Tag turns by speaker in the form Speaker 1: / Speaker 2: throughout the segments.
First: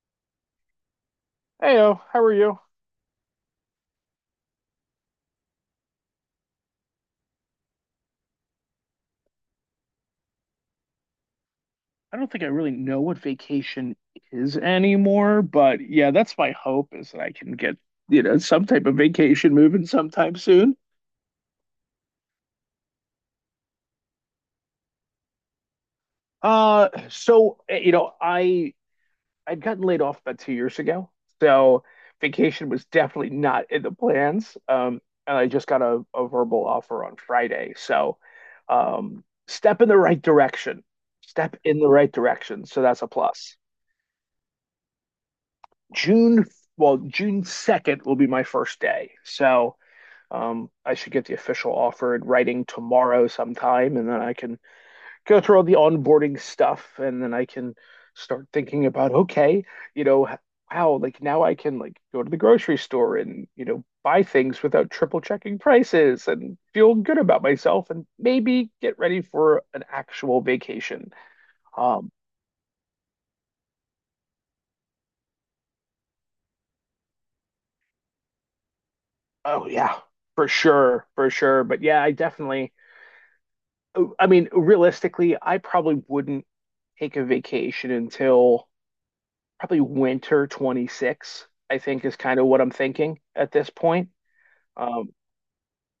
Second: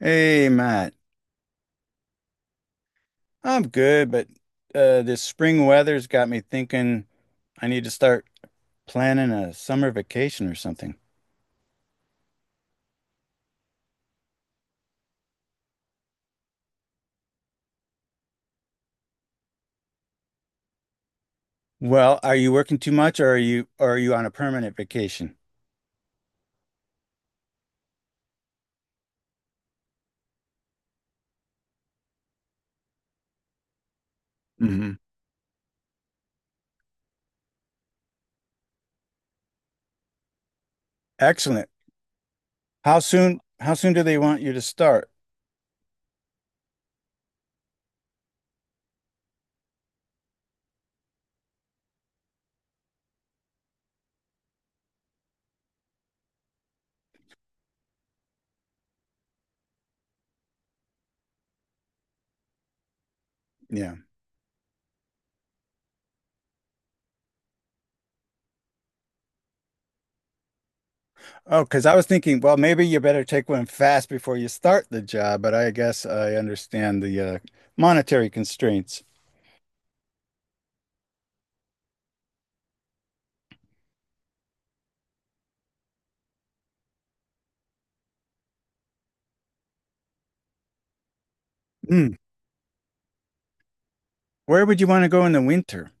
Speaker 1: Hey, Matt.
Speaker 2: Heyo, how are you?
Speaker 1: I'm good, but this spring weather's got me thinking I need to start planning a summer vacation or something.
Speaker 2: I don't think I really know what vacation is anymore, but yeah, that's my hope, is that I can get, some type of vacation moving sometime soon.
Speaker 1: Well, are you working too much or are you on a permanent vacation?
Speaker 2: Uh, so, eh, you know, I I'd gotten laid off about 2 years ago, so vacation was definitely not in the plans.
Speaker 1: Hmm.
Speaker 2: And I just got a verbal offer on Friday, so step in the right direction. Step
Speaker 1: Excellent.
Speaker 2: in the right direction, so that's a plus.
Speaker 1: How soon do they want you to start?
Speaker 2: June, well, June 2nd will be my first day. So I should get the official offer in writing tomorrow sometime, and then I can go through all the onboarding stuff, and then I can start thinking about, okay, you know, h- wow, like now I can like go to the grocery store and,
Speaker 1: Yeah.
Speaker 2: buy things without triple checking prices and feel good about myself and maybe get ready for an actual vacation.
Speaker 1: Oh, because I was
Speaker 2: Um,
Speaker 1: thinking, well, maybe you better take one fast before you start the job, but I guess I understand the monetary constraints.
Speaker 2: oh yeah, for sure, for sure. But yeah, I mean, realistically, I probably wouldn't take a vacation until probably winter 26, I think,
Speaker 1: Hmm.
Speaker 2: is kind of what I'm thinking at this point.
Speaker 1: Where would you want to
Speaker 2: Um,
Speaker 1: go in the winter?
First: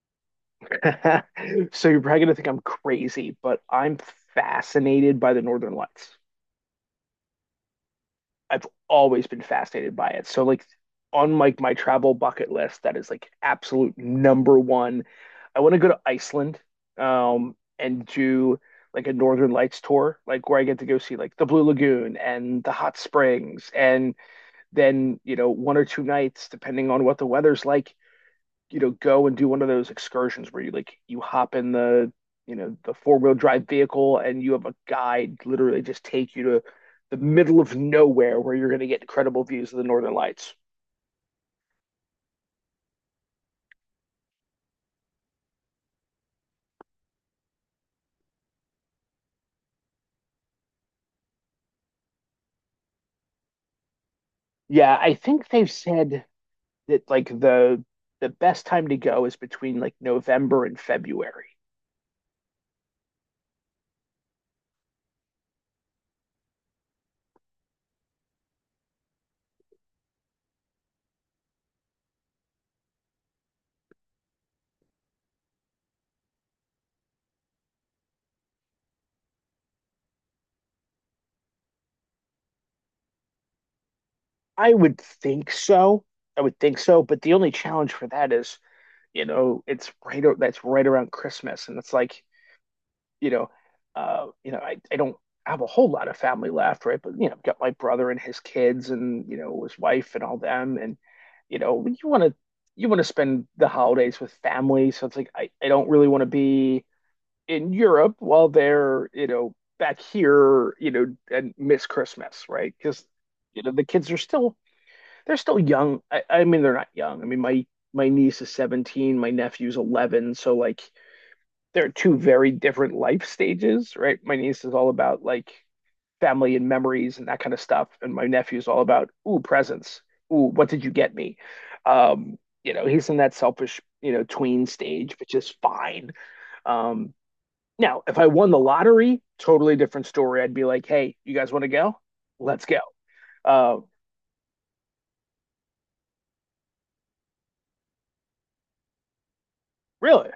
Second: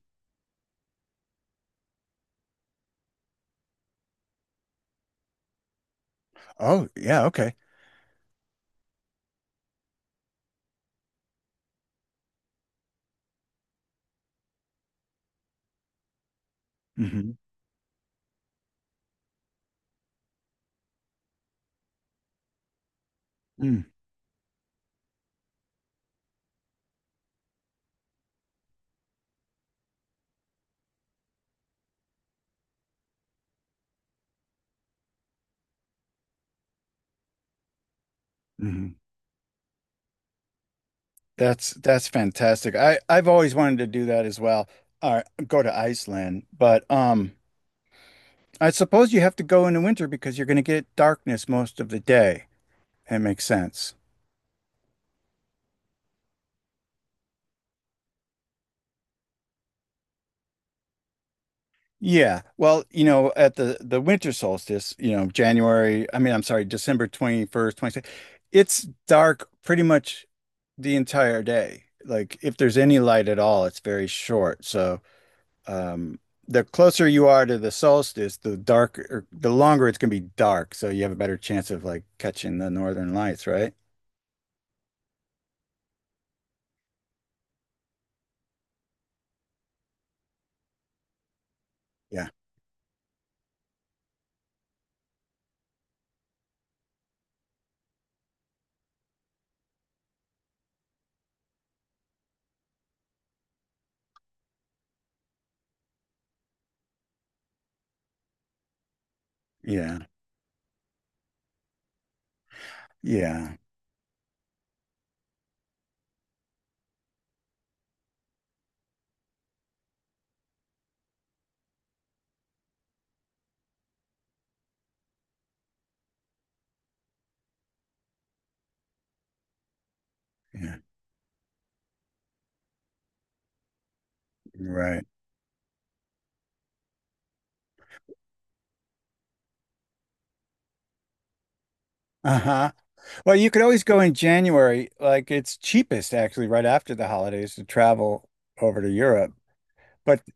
Speaker 2: so you're probably going to think I'm crazy, but I'm fascinated by the Northern Lights.
Speaker 1: Oh, yeah, okay.
Speaker 2: I've always been fascinated by it. So like on like my travel bucket list, that is like absolute number one. I want to go to Iceland,
Speaker 1: Hmm.
Speaker 2: and do like a Northern Lights tour, like where I get to go see like the Blue Lagoon and the hot springs,
Speaker 1: Mm-hmm.
Speaker 2: and then you know one or two nights, depending on what the weather's like, go and do one of those excursions where you hop in the, the four-wheel drive vehicle and you have a guide literally just take you to the middle of nowhere where you're going to
Speaker 1: Mm-hmm.
Speaker 2: get incredible views of the Northern Lights.
Speaker 1: That's fantastic. I've always wanted to do that as well. All right, go to Iceland, but I suppose you have to go in the winter because you're going to get darkness most of the day. That makes sense.
Speaker 2: Yeah, I think they've said that like the best time to go is between like November and February.
Speaker 1: Yeah. Well, you know, at the winter solstice, you know, January, I mean, I'm sorry, December 21st, 22nd. It's dark pretty much the entire day. Like if there's any light at all, it's very short. So Um, the closer you are to the solstice, the darker, the longer it's gonna be dark. So you have a better chance of like catching the northern lights, right?
Speaker 2: I would think so. I would think so. But the only challenge for that is, it's right that's right around Christmas, and it's like,
Speaker 1: Yeah,
Speaker 2: you know, I don't have a whole lot of family left, right? But you know, I've got my brother and his kids, and you know, his wife and all them, and you know, you want to you want to spend the holidays with family, so it's like I don't really want to be in Europe while they're,
Speaker 1: yeah,
Speaker 2: back here, and miss Christmas, right? Because
Speaker 1: yeah,
Speaker 2: you know, the kids are still they're still young. I mean, they're not young. I mean, my niece is 17, my nephew's 11, so like they're two very different life stages, right? My niece is all about like family and memories and that kind of stuff, and my nephew's all about ooh, presents. Ooh, what
Speaker 1: yeah.
Speaker 2: did you get me? Um, you know, he's in that selfish, tween
Speaker 1: Right.
Speaker 2: stage, which is fine. Um, Now, if I won the lottery, totally different story. I'd be like, hey, you guys want to go? Let's
Speaker 1: Uh-huh.
Speaker 2: go.
Speaker 1: Well, you could
Speaker 2: Uh,
Speaker 1: always go in January. Like it's cheapest actually right after the holidays to travel over to Europe. But
Speaker 2: Really.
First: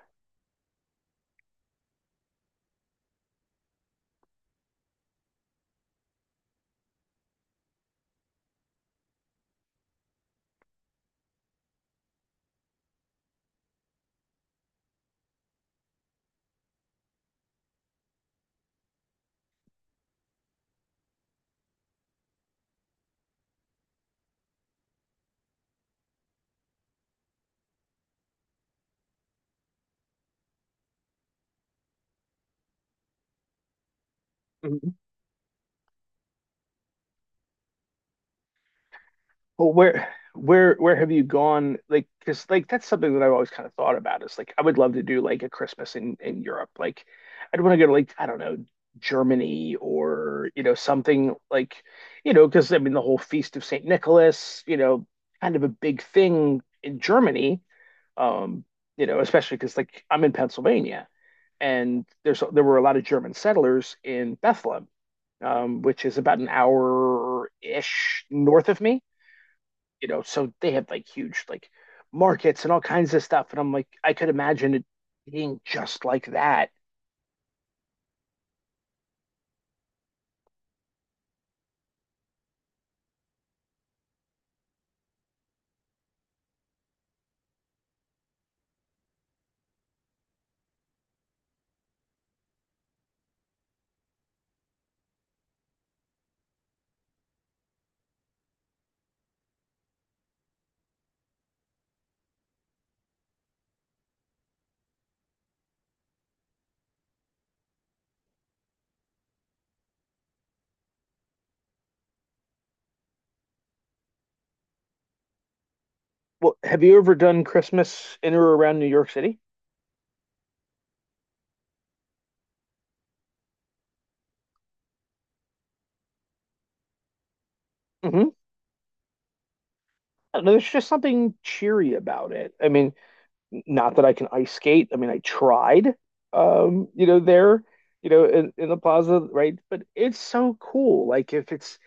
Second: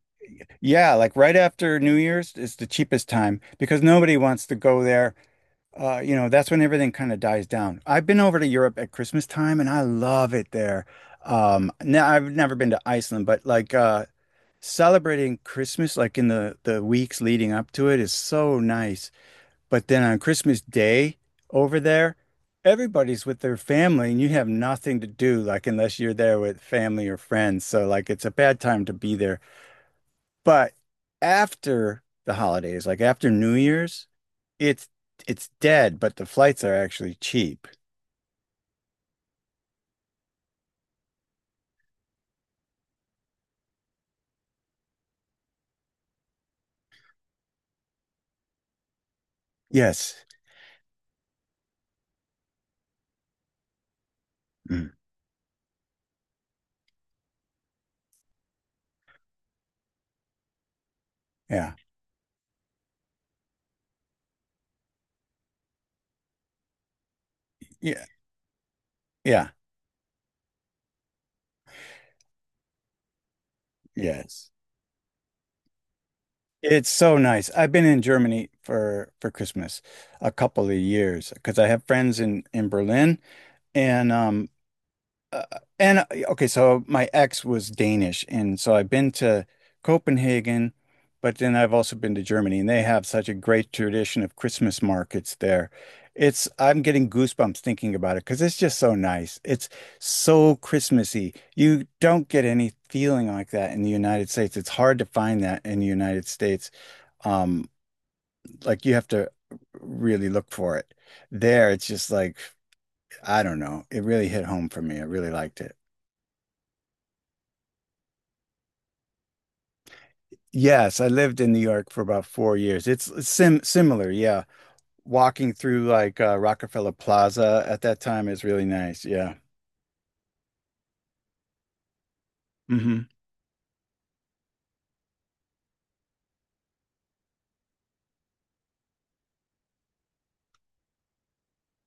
Speaker 1: yeah, like right after New Year's is the cheapest time because nobody wants to go there. You know, that's when everything kind of dies down. I've been over to Europe at Christmas time and I love it there. Now I've never been to Iceland, but celebrating Christmas like in the weeks leading up to it is so nice. But then on Christmas Day over there, everybody's with their family and you have nothing to do like unless you're there with family or friends. So like it's a bad time to be there. But after the holidays, like after New Year's, it's it's dead, but the flights are actually cheap.
Speaker 2: Well, where have you gone? Like, because like that's something that I've always kind of thought about, is like I would love to do like a Christmas in Europe. Like, I'd want to go to like I don't know Germany
Speaker 1: Yes.
Speaker 2: or you know something like because I mean the whole Feast of Saint Nicholas,
Speaker 1: Mm.
Speaker 2: kind of a big thing in Germany. Um, you know, especially because like I'm in Pennsylvania
Speaker 1: Yeah.
Speaker 2: and there were a lot of German settlers in Bethlehem, which is about an hour
Speaker 1: Yeah.
Speaker 2: ish north of me,
Speaker 1: Yeah.
Speaker 2: you know, so they have like huge like markets and all kinds of stuff. And I'm like, I could
Speaker 1: Yes.
Speaker 2: imagine it being just like that.
Speaker 1: It's so nice. I've been in Germany for Christmas a couple of years because I have friends in Berlin and um Uh, and okay, so my ex was Danish, and so I've been to Copenhagen, but then I've also been to Germany, and they have such a great tradition of Christmas markets there. It's I'm getting goosebumps thinking about it because it's just so nice. It's so Christmassy. You don't get any feeling like that in the United States. It's hard to find that in the United States. Um, like you have to really look for it. There, it's just like, I don't know. It really hit home for me. I really liked it.
Speaker 2: Well, have you ever done Christmas in or around New York City?
Speaker 1: Yes, I lived in New York for about 4 years. It's similar, yeah. Walking through like Rockefeller Plaza at that time
Speaker 2: Mm-hmm.
Speaker 1: is really nice. Yeah.
Speaker 2: I don't know, there's just something cheery about it. I mean,
Speaker 1: Hmm.
Speaker 2: not that I can ice skate. I mean, I tried, you know, there, in the plaza, right? But it's so cool. Like if it's,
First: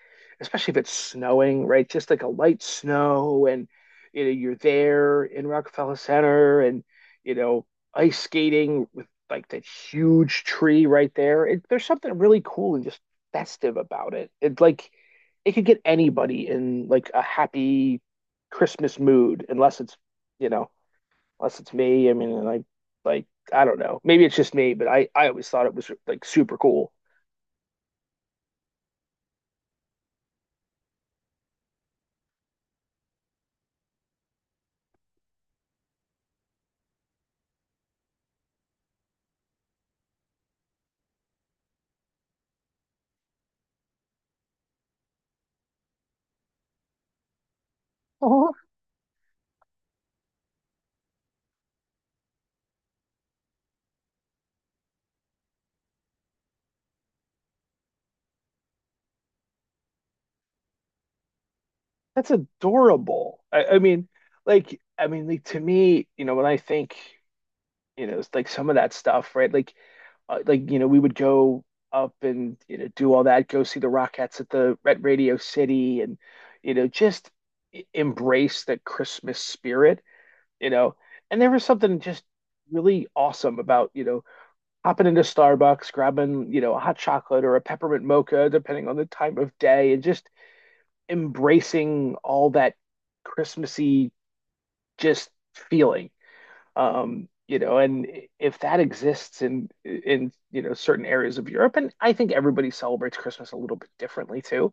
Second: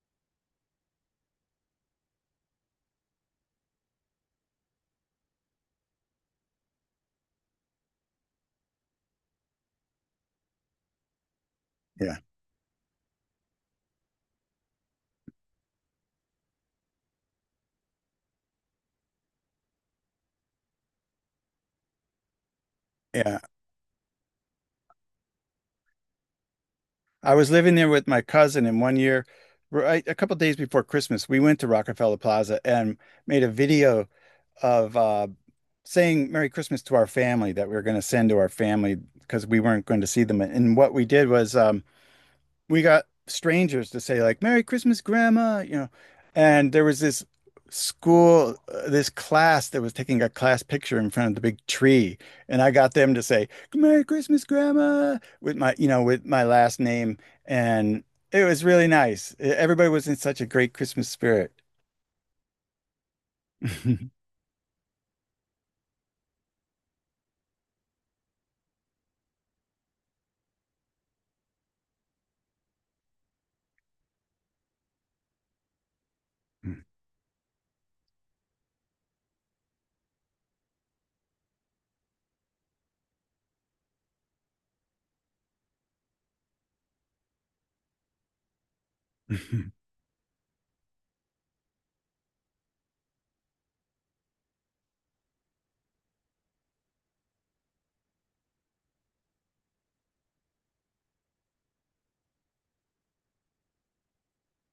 Speaker 2: especially if it's snowing, right? Just like a light snow and, you're there in Rockefeller Center and, you know, ice skating with like that huge tree right there. There's
Speaker 1: Yeah.
Speaker 2: something really cool and just festive about it. It's like it could get anybody in like a happy Christmas mood, unless it's, you know, unless it's me. I mean, and I like
Speaker 1: Yeah.
Speaker 2: I don't know. Maybe it's just me, but I always thought it was like super cool.
Speaker 1: I was living there with my cousin, and one year, right, a couple days before Christmas, we went to Rockefeller Plaza and made a video of saying Merry Christmas to our family that we were going to send to our family because we weren't going to see them. And what we did was we got strangers to say like Merry Christmas, Grandma, you know. And there was this
Speaker 2: Oh,
Speaker 1: this class that was taking a class picture in front of the big tree, and I got them to say Merry Christmas, Grandma, with my, you know, with my last name, and it was really nice. Everybody was in such a great Christmas spirit.
Speaker 2: that's adorable. I mean, I mean, like to me, when I think, it's like some of that stuff, right? Like, you know, we would go up and you know do all that, go see the Rockettes at the at Radio City, and just embrace the Christmas spirit, you know. And there was something just really awesome about, hopping into Starbucks, grabbing, a hot chocolate or a peppermint mocha, depending on the time of day, and just embracing all that Christmassy just feeling. And if that exists in in certain areas of Europe, and I think everybody celebrates Christmas a little bit differently too.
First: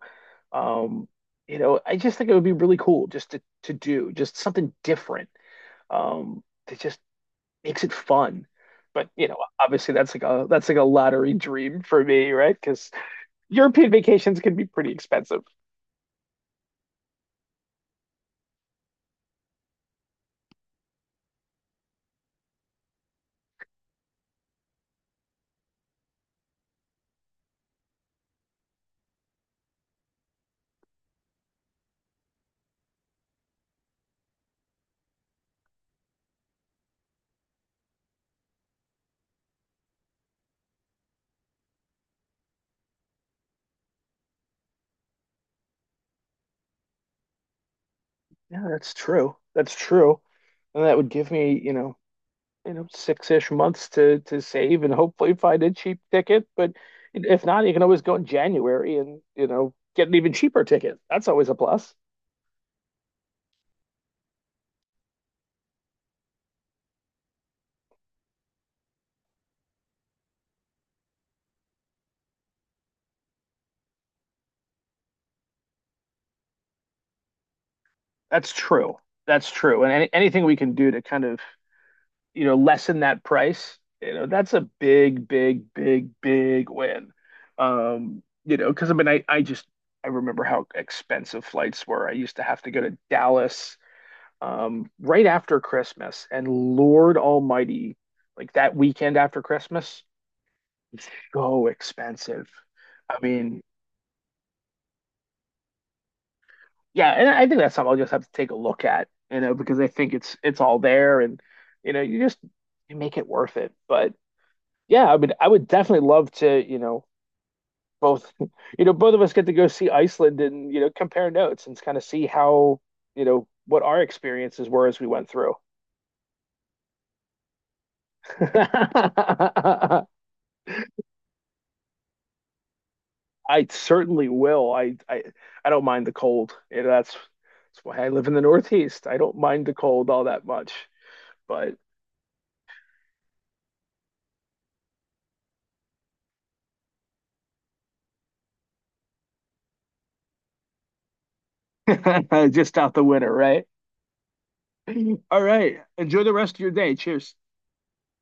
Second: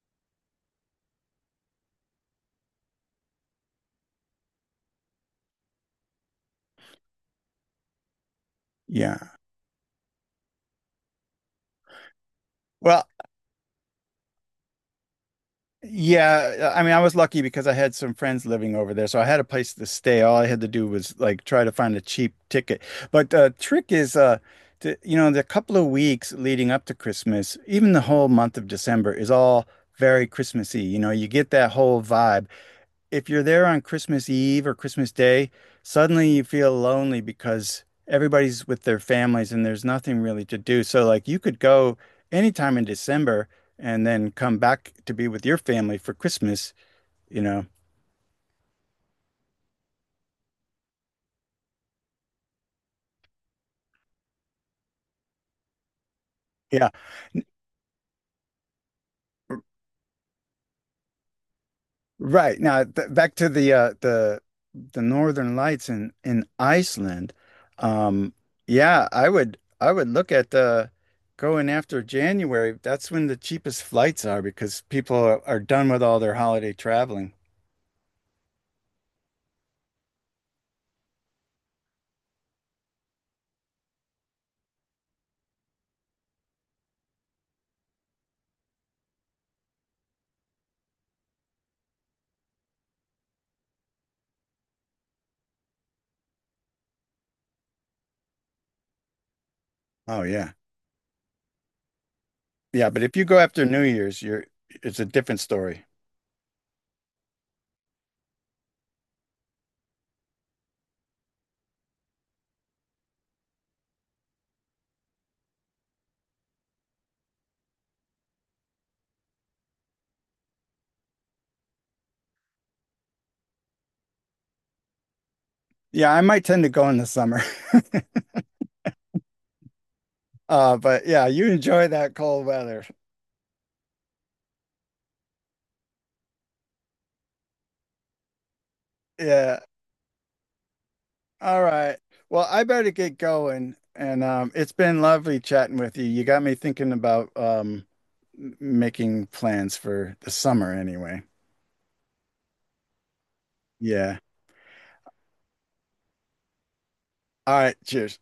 Speaker 2: Um, you know, I just think it would be really cool just to do just something different. To Just makes it fun. But you
Speaker 1: Yeah.
Speaker 2: know, obviously that's like a lottery dream for me, right? Because
Speaker 1: Well,
Speaker 2: European vacations can be pretty expensive.
Speaker 1: yeah, I mean, I was lucky because I had some friends living over there, so I had a place to stay. All I had to do was like try to find a cheap ticket. But the trick is, to, you know, the couple of weeks leading up to Christmas, even the whole month of December is all very Christmassy. You know, you get that whole vibe if you're there on Christmas Eve or Christmas Day, suddenly you feel lonely because everybody's with their families and there's nothing really to do. So like you could go anytime in December and then come back to be with your family for Christmas, you know.
Speaker 2: Yeah, that's true. That's true. And that would give me, six-ish months to save and hopefully find a cheap ticket. But
Speaker 1: Yeah.
Speaker 2: if not, you can always go in January and you know get an even cheaper ticket. That's always a plus.
Speaker 1: Right. Now, th back to the the Northern Lights in Iceland. Um yeah, I would look at going after January. That's when the cheapest flights are because people are done with all their holiday traveling.
Speaker 2: That's true. That's true. And anything we can do to kind of you know, lessen that price, you know, that's a big, big, big, big win. Because I mean, I remember how expensive flights were. I used to have to go to Dallas right after Christmas, and Lord Almighty, like that weekend after Christmas,
Speaker 1: Oh yeah.
Speaker 2: it's so expensive.
Speaker 1: Yeah, but if
Speaker 2: I
Speaker 1: you go
Speaker 2: mean,
Speaker 1: after New Year's, you're it's a different story.
Speaker 2: yeah, and I think that's something I'll just have to take a look at, you know, because I think it's all there, and you know, you just you make it worth it. But yeah, I mean, I would definitely love to, you know, both, you know, both of us get to go see Iceland and, you know, compare notes and kind of see how, you know, what our experiences were as we went through.
Speaker 1: Yeah, I might tend to go in the summer.
Speaker 2: I
Speaker 1: But yeah, you enjoy that cold weather.
Speaker 2: certainly will. I don't mind the cold. You know, that's why I live in the Northeast. I don't
Speaker 1: Yeah.
Speaker 2: mind the cold all that much,
Speaker 1: All
Speaker 2: but
Speaker 1: right. Well, I better get going. And it's been lovely chatting with you. You got me thinking about making plans for the summer anyway.
Speaker 2: just out the winter, right?
Speaker 1: Yeah.
Speaker 2: All right. Enjoy the rest of your day. Cheers.
Speaker 1: All right. Cheers.